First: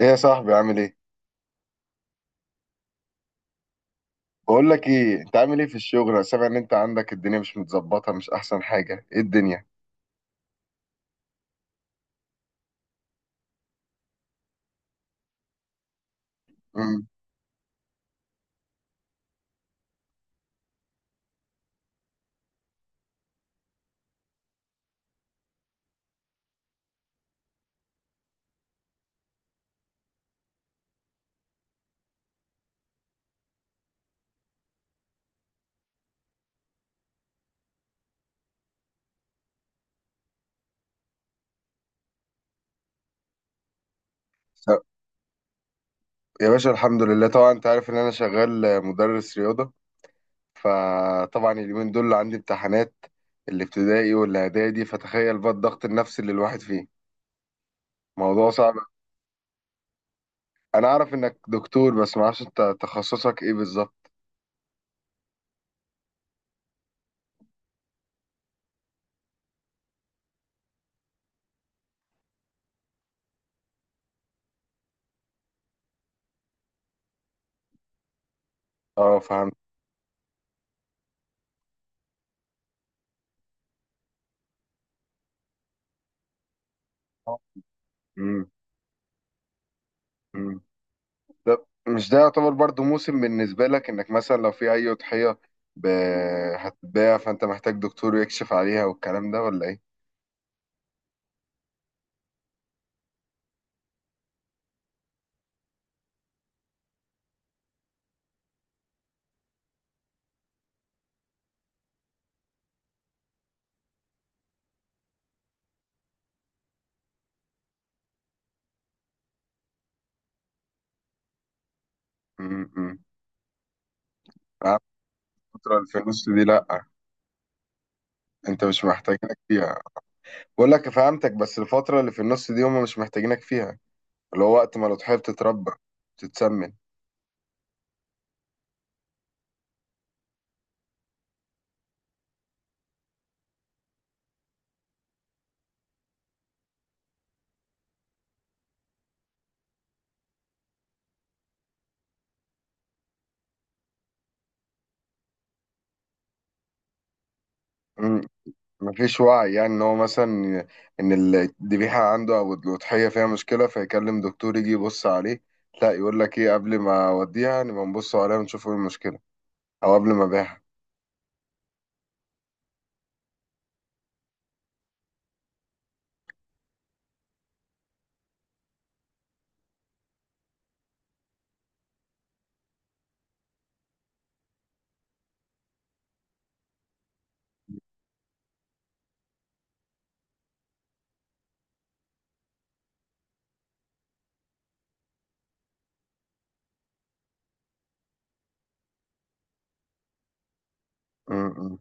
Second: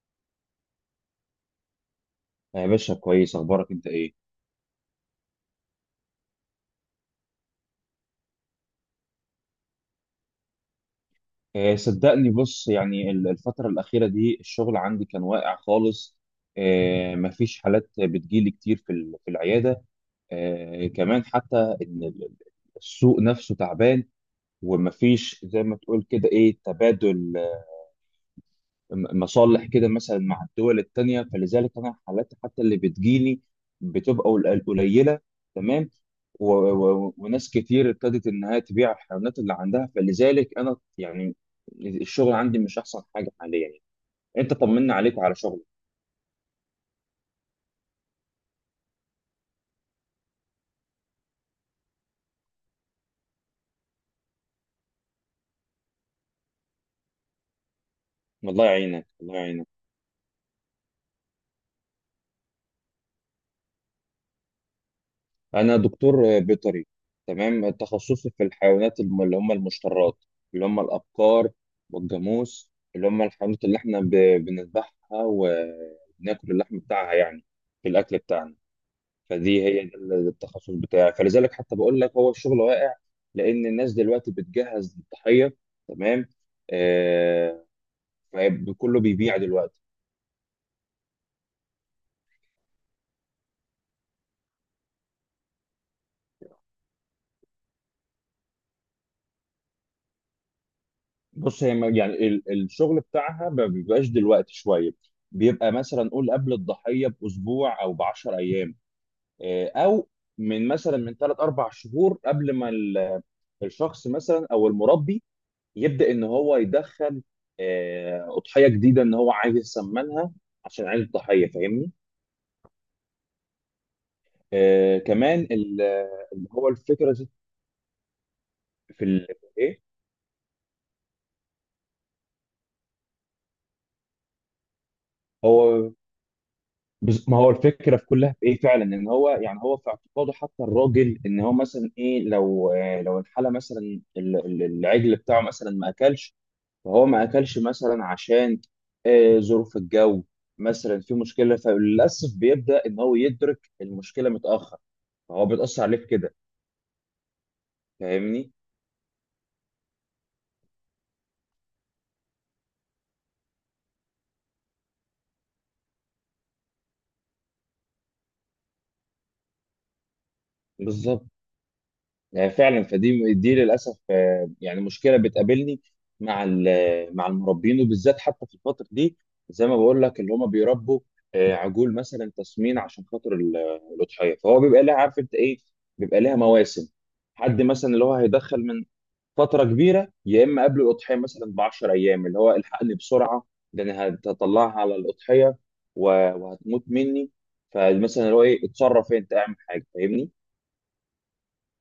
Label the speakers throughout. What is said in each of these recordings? Speaker 1: ايه يا صاحبي عامل ايه؟
Speaker 2: يا باشا، كويس. اخبارك انت ايه؟
Speaker 1: بقول لك ايه انت عامل ايه في الشغل؟ انا سامع ان انت عندك الدنيا مش متظبطه مش احسن حاجه، ايه الدنيا؟
Speaker 2: صدقني، بص يعني الفتره الاخيره دي الشغل عندي كان واقع خالص.
Speaker 1: امم
Speaker 2: مفيش حالات بتجيلي كتير في في العياده. آه، كمان حتى ان ال- السوق نفسه تعبان، ومفيش زي ما تقول كده ايه، تبادل مصالح كده مثلا مع الدول التانية. فلذلك أنا الحالات حتى اللي بتجيلي بتبقى قليلة. تمام. وناس كتير ابتدت إنها تبيع الحيوانات اللي عندها، فلذلك أنا يعني الشغل عندي مش أحسن حاجة حاليا. أنت طمنا عليك وعلى شغلك.
Speaker 1: يا باشا الحمد لله طبعا انت عارف ان انا شغال مدرس رياضه. فطبعا اليومين دول عندي امتحانات الابتدائي والاعدادي، فتخيل بقى الضغط النفسي اللي الواحد فيه، موضوع
Speaker 2: الله
Speaker 1: صعب.
Speaker 2: يعينك، الله يعينك.
Speaker 1: انا اعرف انك دكتور بس ما اعرفش انت تخصصك ايه بالظبط؟
Speaker 2: انا دكتور بيطري. تمام، تخصصي في الحيوانات اللي هم المشترات، اللي هم الابقار والجاموس، اللي هم الحيوانات اللي احنا بنذبحها وبناكل اللحم بتاعها يعني في الاكل بتاعنا.
Speaker 1: اه فهمت.
Speaker 2: فدي هي ده التخصص بتاعي، فلذلك حتى بقول لك هو الشغل واقع لان الناس دلوقتي بتجهز للضحيه. تمام. آه. فكله بيبيع دلوقتي.
Speaker 1: امم طب مش ده يعتبر برضو موسم بالنسبة لك انك مثلا لو في اي أضحية ب... هتتباع فانت محتاج دكتور يكشف عليها والكلام ده ولا ايه؟
Speaker 2: بص هي يعني الشغل بتاعها ما بيبقاش دلوقتي شويه. بيبقى مثلا نقول قبل الضحيه باسبوع او ب 10 ايام. او من مثلا من ثلاث اربع شهور قبل ما الشخص مثلا او المربي يبدا ان هو يدخل اضحيه جديده، ان هو عايز يسمنها عشان عيد الضحيه. فاهمني؟
Speaker 1: امم
Speaker 2: آه، كمان
Speaker 1: الفترة
Speaker 2: ال-
Speaker 1: اللي في النص دي
Speaker 2: اللي هو
Speaker 1: لأ،
Speaker 2: الفكره
Speaker 1: انت مش
Speaker 2: في
Speaker 1: محتاجينك فيها.
Speaker 2: ايه،
Speaker 1: بقول لك فهمتك بس الفترة اللي في النص دي هم مش محتاجينك فيها، اللي هو وقت ما الأضحية بتتربى،
Speaker 2: هو
Speaker 1: بتتسمن.
Speaker 2: ما هو الفكره في كلها في ايه فعلا، ان هو يعني هو في اعتقاده حتى الراجل ان هو مثلا ايه، لو لو الحاله مثلا العجل بتاعه مثلا ما اكلش. فهو ما اكلش مثلا عشان ظروف الجو مثلا، في مشكله. فللاسف بيبدا ان هو يدرك المشكله متاخر، فهو بيتاثر عليه في كده.
Speaker 1: مم.
Speaker 2: فاهمني؟
Speaker 1: مفيش وعي يعني ان هو مثلا ان الذبيحة عنده او الأضحية فيها مشكلة فيكلم دكتور يجي يبص عليه. لا يقول لك ايه، قبل ما اوديها نبقى نبص عليها ونشوف ايه المشكلة، او قبل ما ابيعها.
Speaker 2: بالظبط. فعلا. فدي دي للاسف يعني مشكله بتقابلني مع مع المربين، وبالذات حتى في الفتره دي، زي ما بقول لك اللي هم بيربوا عجول مثلا تسمين عشان خاطر الاضحيه. فهو بيبقى لها، عارف انت ايه، بيبقى لها مواسم. حد مثلا اللي هو هيدخل من فتره كبيره، يا اما قبل الاضحيه مثلا ب 10 ايام اللي هو الحقني بسرعه، ده انا هطلعها على الاضحيه و- وهتموت مني. فمثلا اللي هو ايه، اتصرف انت، اعمل حاجه. فاهمني؟
Speaker 1: امم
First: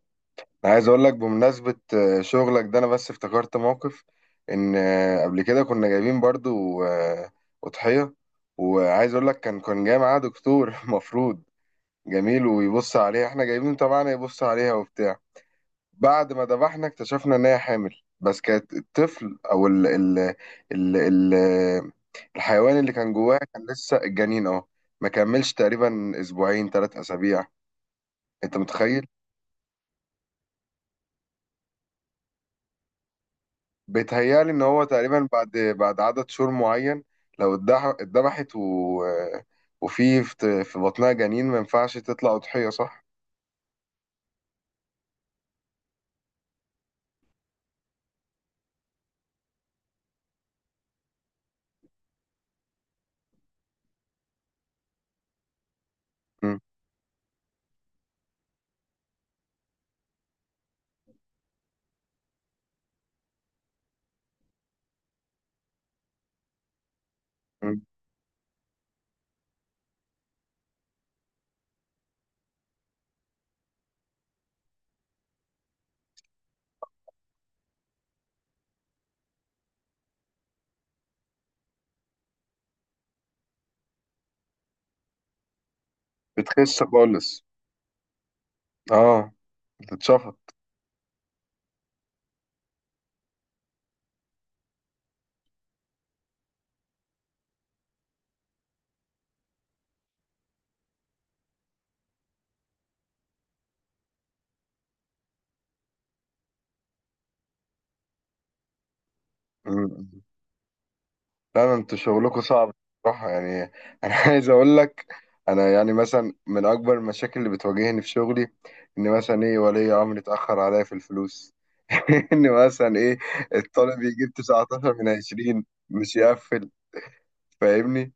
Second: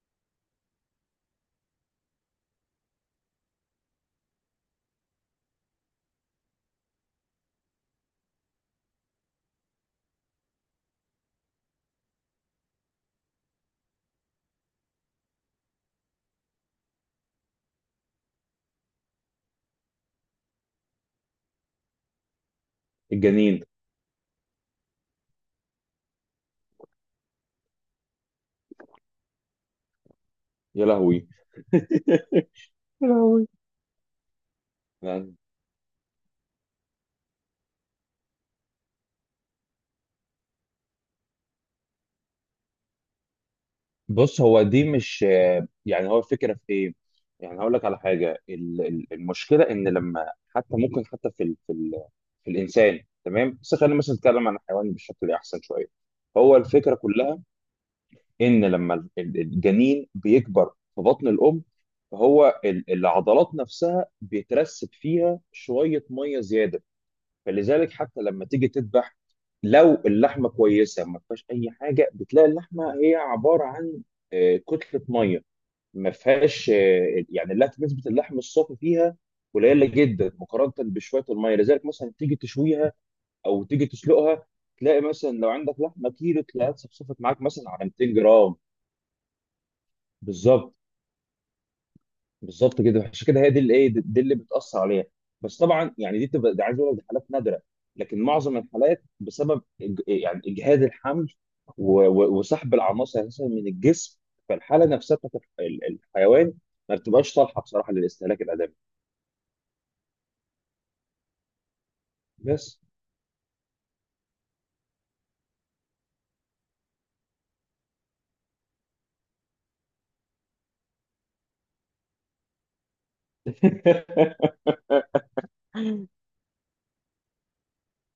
Speaker 1: أنا عايز اقول لك بمناسبة شغلك ده انا بس افتكرت موقف. ان قبل كده كنا جايبين برضو أضحية، وعايز اقول لك كان جاي معاه دكتور مفروض جميل ويبص عليها، احنا جايبين طبعا يبص عليها وبتاع. بعد ما ذبحنا اكتشفنا ان هي حامل، بس كانت الطفل او ال الحيوان اللي كان جواها
Speaker 2: الجنين.
Speaker 1: كان لسه الجنين. اه ما كملش تقريبا اسبوعين ثلاث اسابيع، انت متخيل؟
Speaker 2: يا لهوي.
Speaker 1: بيتهيألي إن هو تقريبا بعد بعد عدد شهور معين، لو اتذبحت وفي في بطنها جنين، ما ينفعش تطلع أضحية صح؟
Speaker 2: بص، هو دي مش يعني، هو الفكره في ايه؟ يعني هقول لك على حاجه، المشكله ان لما حتى ممكن حتى في الانسان، تمام، بس خلينا مثلا نتكلم عن الحيوان بشكل احسن شويه. هو
Speaker 1: مم.
Speaker 2: الفكره كلها ان لما الجنين بيكبر في بطن الام، فهو العضلات نفسها بيترسب فيها شويه ميه زياده.
Speaker 1: مم.
Speaker 2: فلذلك حتى لما تيجي تذبح، لو اللحمه كويسه ما فيهاش اي حاجه، بتلاقي اللحمه هي عباره عن كتله ميه. ما فيهاش يعني، لا نسبه اللحم الصافي فيها قليله جدا مقارنه بشويه الميه. لذلك مثلا تيجي تشويها او تيجي تسلقها، تلاقي مثلا لو عندك لحمه كيلو تلاقيها
Speaker 1: بتخس
Speaker 2: صفصفت
Speaker 1: خالص،
Speaker 2: معاك مثلا على 200 جرام.
Speaker 1: اه، بتتشفط.
Speaker 2: بالظبط، بالظبط كده، عشان كده هي دي اللي ايه، دي اللي بتاثر عليها. بس طبعا يعني دي بتبقى، دي عايز اقول لك دي حالات نادره. لكن معظم الحالات بسبب يعني اجهاد الحمل وسحب العناصر اساسا من الجسم، فالحاله نفسها بتاعت الحيوان ما بتبقاش صالحه بصراحه للاستهلاك الادمي.
Speaker 1: مم. لا ده انتوا شغلكوا صعب
Speaker 2: بس
Speaker 1: بصراحة يعني. أنا عايز أقول لك، أنا يعني مثلا من أكبر المشاكل اللي بتواجهني في شغلي إن مثلا إيه ولي أمر اتأخر عليا في الفلوس. إن مثلا إيه الطالب يجيب 19 من 20 مش يقفل، فاهمني؟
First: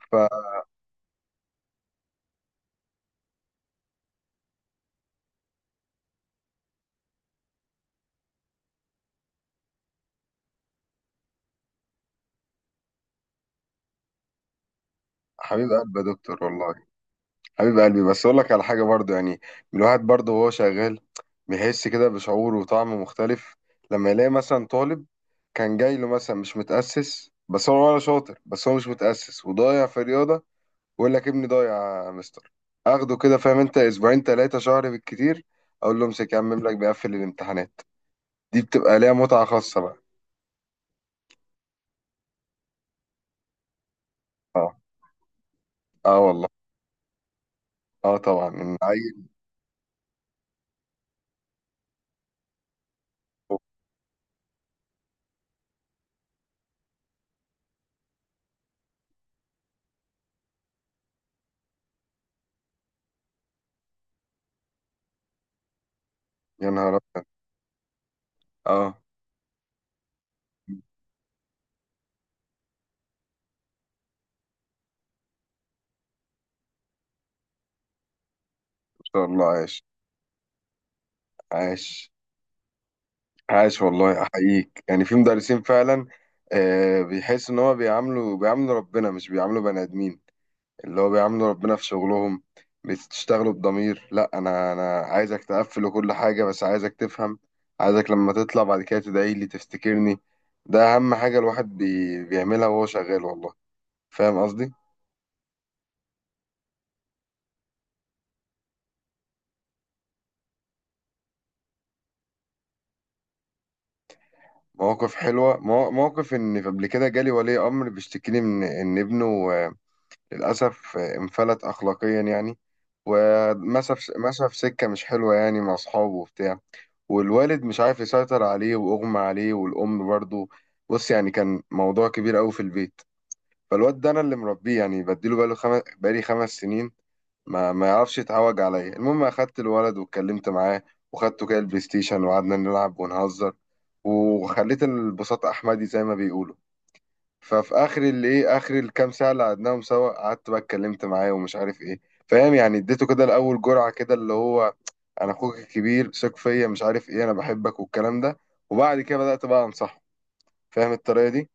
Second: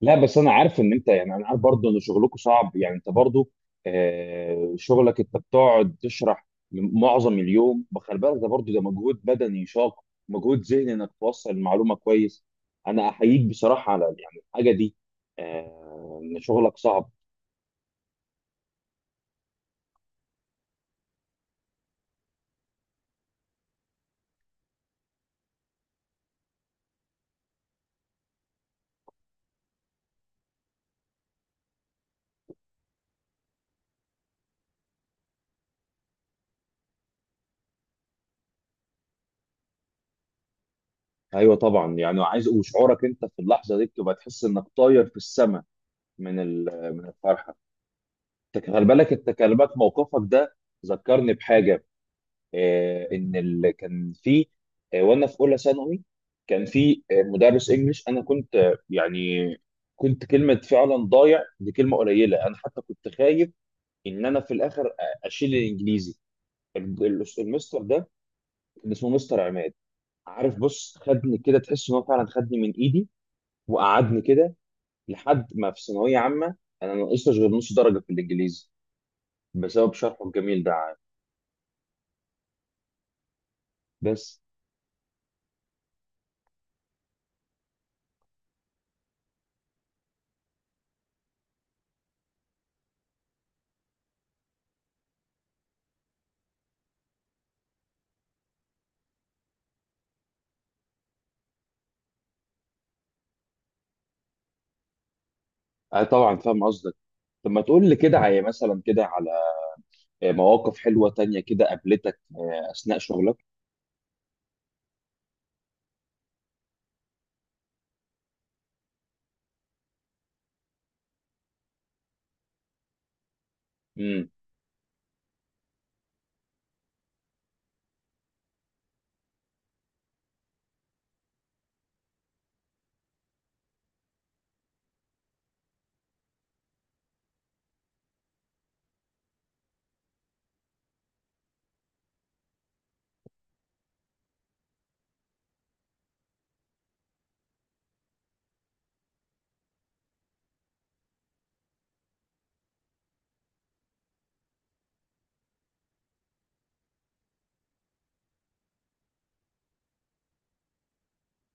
Speaker 2: لا بس انا عارف ان انت يعني، انا عارف برضه ان شغلكم صعب، يعني انت برضه شغلك انت بتقعد تشرح معظم اليوم، بخلي بالك ده برضه ده مجهود بدني شاق، مجهود ذهني انك توصل المعلومه كويس. انا احييك بصراحه على يعني الحاجه دي،
Speaker 1: حبيب قلبي يا
Speaker 2: ان
Speaker 1: دكتور والله.
Speaker 2: شغلك صعب.
Speaker 1: حبيب قلبي بس اقول لك على حاجه برضو يعني، الواحد برضو وهو شغال بيحس كده بشعور وطعم مختلف لما يلاقي مثلا طالب كان جاي له مثلا مش متاسس، بس هو ولا شاطر بس هو مش متاسس وضايع في رياضه، ويقول لك ابني ضايع يا مستر. اخده كده، فاهم انت، اسبوعين ثلاثه شهر بالكتير، اقول له امسك يا عم املك بيقفل الامتحانات. دي بتبقى ليها متعه خاصه بقى.
Speaker 2: ايوه طبعا، يعني عايز، وشعورك انت في اللحظه دي بتبقى تحس انك
Speaker 1: اه،
Speaker 2: طاير في السماء
Speaker 1: اه
Speaker 2: من
Speaker 1: والله.
Speaker 2: من الفرحه.
Speaker 1: اه طبعا
Speaker 2: انت
Speaker 1: إن
Speaker 2: خلي بالك،
Speaker 1: عيل.
Speaker 2: انت كلمات موقفك ده ذكرني بحاجه. كان في، وانا في اولى ثانوي، كان في مدرس انجليش. انا كنت يعني كنت، كلمه فعلا ضايع دي كلمه قليله. انا حتى كنت خايف ان انا في الاخر اشيل الانجليزي.
Speaker 1: يا نهار ابيض.
Speaker 2: المستر ده كان
Speaker 1: اه،
Speaker 2: اسمه مستر عماد. عارف، بص، خدني كده تحس ان هو فعلا خدني من ايدي وقعدني كده، لحد ما في ثانويه عامه انا ما نقصتش غير نص درجه في الانجليزي
Speaker 1: ما شاء الله. عايش،
Speaker 2: بسبب شرحه الجميل ده.
Speaker 1: عاش، عاش والله،
Speaker 2: بس
Speaker 1: احييك. يعني في مدرسين فعلا بيحس ان هو بيعاملوا ربنا، مش بيعاملوا بني ادمين، اللي هو بيعاملوا ربنا في شغلهم. بتشتغلوا بضمير، لا انا عايزك تقفل كل حاجه بس عايزك تفهم، عايزك لما تطلع بعد كده تدعي لي تفتكرني. ده اهم حاجه الواحد بيعملها وهو شغال والله، فاهم قصدي؟
Speaker 2: طبعا فاهم قصدك. طب ما تقول لي كده على، مثلا كده مواقف حلوة تانية كده قابلتك أثناء شغلك؟
Speaker 1: مواقف حلوه، موقف ان قبل كده جالي ولي امر بيشتكيني من ان ابنه آه، للأسف انفلت أخلاقيا يعني، ومشى في
Speaker 2: امم.
Speaker 1: مشى في سكة مش حلوة يعني مع أصحابه وبتاع. والوالد مش عارف يسيطر عليه وأغمى عليه، والأم برضه. بص يعني كان موضوع كبير أوي في البيت. فالواد ده أنا اللي مربيه يعني، بديله بقالي خمس سنين، ما يعرفش يتعوج عليا. المهم أخدت الولد واتكلمت معاه، وخدته كده البلاي ستيشن وقعدنا نلعب ونهزر، وخليت البساط أحمدي زي ما بيقولوا. ففي اخر اللي ايه اخر الكام ساعه اللي قعدناهم سوا، قعدت بقى اتكلمت معاه ومش عارف ايه، فاهم يعني؟ اديته كده الاول جرعه كده اللي هو انا اخوك الكبير ثق فيا مش عارف ايه انا بحبك والكلام ده، وبعد كده بدات بقى انصحه، فاهم الطريقه دي؟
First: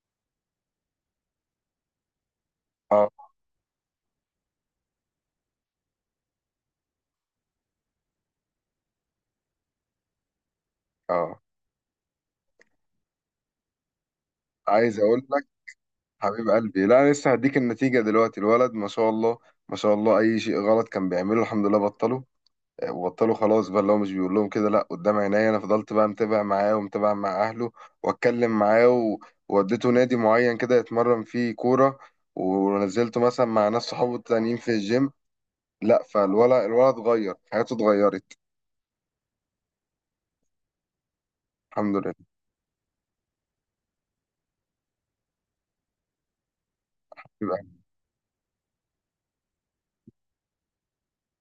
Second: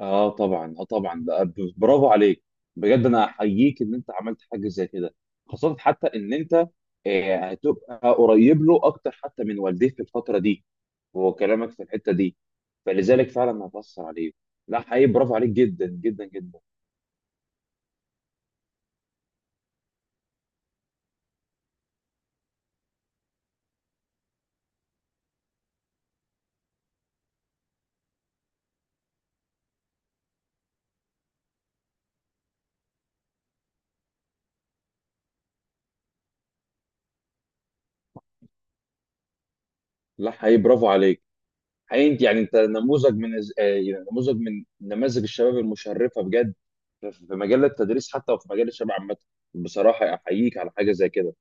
Speaker 2: اه طبعا، اه طبعا. ده برافو عليك. بجد
Speaker 1: اه،
Speaker 2: انا احييك ان انت عملت حاجة زي كده، خاصة حتى ان انت هتبقى قريب له اكتر حتى من والديه في الفترة دي، وهو
Speaker 1: اه.
Speaker 2: كلامك في الحتة دي فلذلك فعلا هتأثر عليه. لا
Speaker 1: عايز
Speaker 2: حقيقي
Speaker 1: اقول
Speaker 2: برافو
Speaker 1: لك،
Speaker 2: عليك جدا جدا
Speaker 1: حبيب
Speaker 2: جدا.
Speaker 1: قلبي، لا انا لسه هديك النتيجه دلوقتي. الولد ما شاء الله ما شاء الله اي شيء غلط كان بيعمله الحمد لله بطله. وبطلوا خلاص بقى، اللي هو مش بيقول لهم كده، لا قدام عينيا انا فضلت بقى متابع معاه ومتابع مع اهله، واتكلم معاه ووديته نادي معين كده يتمرن فيه كوره، ونزلته مثلا مع ناس صحابه التانيين في الجيم. لا الولد اتغير، حياته اتغيرت،
Speaker 2: لا حقيقي برافو عليك.
Speaker 1: الحمد
Speaker 2: حقيقي
Speaker 1: لله.
Speaker 2: انت يعني، انت نموذج من يعني نموذج من نماذج الشباب المشرفه بجد، في في
Speaker 1: يبقى،
Speaker 2: مجال التدريس حتى وفي مجال الشباب عامه. بصراحه احييك على حاجه زي كده،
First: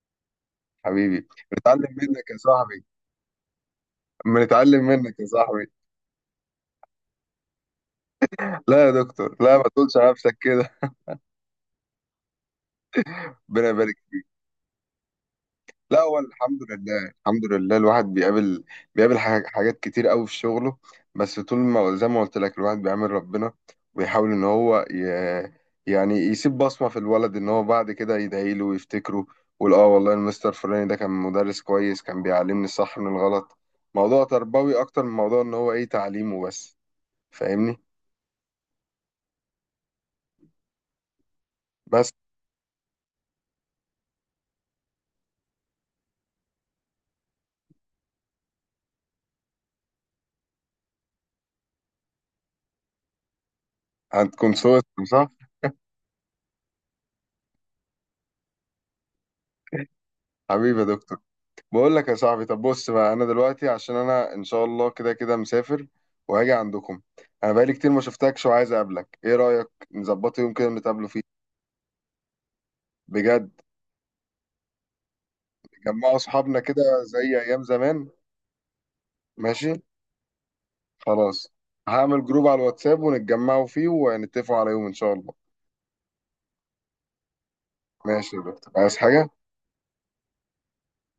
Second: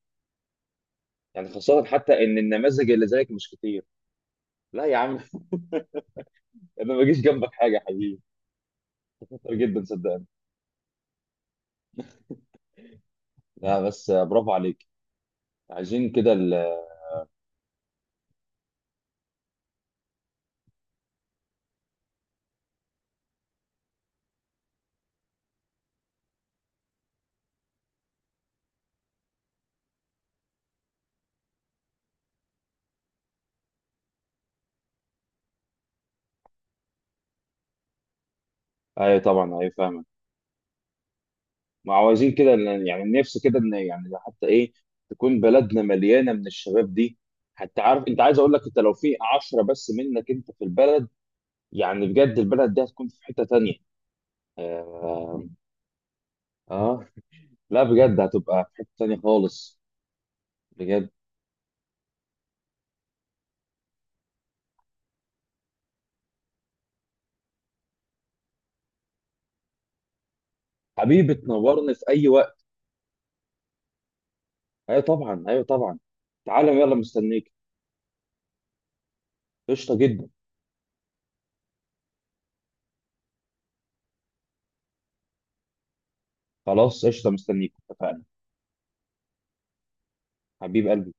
Speaker 1: حبيبي
Speaker 2: يعني
Speaker 1: بنتعلم
Speaker 2: خاصه حتى
Speaker 1: منك يا
Speaker 2: ان
Speaker 1: صاحبي،
Speaker 2: النماذج اللي زيك مش كتير.
Speaker 1: بنتعلم
Speaker 2: لا يا عم
Speaker 1: منك يا صاحبي.
Speaker 2: انا ما بجيش جنبك حاجه يا حبيبي،
Speaker 1: لا يا دكتور،
Speaker 2: شاطر
Speaker 1: لا ما
Speaker 2: جدا
Speaker 1: تقولش على
Speaker 2: صدقني.
Speaker 1: نفسك كده. ربنا
Speaker 2: لا
Speaker 1: يبارك.
Speaker 2: بس برافو عليك.
Speaker 1: لا
Speaker 2: عايزين
Speaker 1: هو
Speaker 2: كده
Speaker 1: الحمد لله، الحمد لله. الواحد بيقابل حاجات كتير قوي في شغله، بس طول ما زي ما قلت لك الواحد بيعمل ربنا، ويحاول ان هو يعني يسيب بصمة في الولد ان هو بعد كده يدعي له ويفتكره، ويقول اه والله المستر فلاني ده كان مدرس كويس كان بيعلمني الصح من الغلط. موضوع تربوي اكتر من موضوع ان هو ايه تعليمه بس، فاهمني؟
Speaker 2: ايوه طبعا، ايوه فاهمك. ما هو
Speaker 1: بس
Speaker 2: عايزين كده يعني نفسي كده ان، يعني حتى ايه، تكون بلدنا مليانه من الشباب دي. حتى عارف انت، عايز اقول لك انت لو في 10 بس منك انت في البلد، يعني بجد البلد دي هتكون في حتة تانية.
Speaker 1: هتكون صوت. صح.
Speaker 2: آه، آه. لا بجد هتبقى في حتة تانية خالص،
Speaker 1: حبيبي يا
Speaker 2: بجد.
Speaker 1: دكتور. بقول لك يا صاحبي، طب بص بقى، انا دلوقتي عشان انا ان شاء الله كده كده مسافر وهاجي عندكم. انا بقالي كتير ما شفتكش وعايز اقابلك، ايه رايك نظبطه يوم كده نتقابلوا فيه؟
Speaker 2: حبيبي تنورني في أي وقت.
Speaker 1: بجد
Speaker 2: أيوة طبعا، أيوة طبعا.
Speaker 1: جمعوا اصحابنا
Speaker 2: تعالى
Speaker 1: كده
Speaker 2: يلا
Speaker 1: زي
Speaker 2: مستنيك.
Speaker 1: ايام زمان. ماشي،
Speaker 2: قشطة جدا.
Speaker 1: خلاص، هعمل جروب على الواتساب ونتجمعوا فيه ونتفقوا على يوم ان شاء الله.
Speaker 2: خلاص، قشطة، مستنيك، اتفقنا.
Speaker 1: ماشي يا دكتور، عايز حاجه؟
Speaker 2: حبيب قلبي.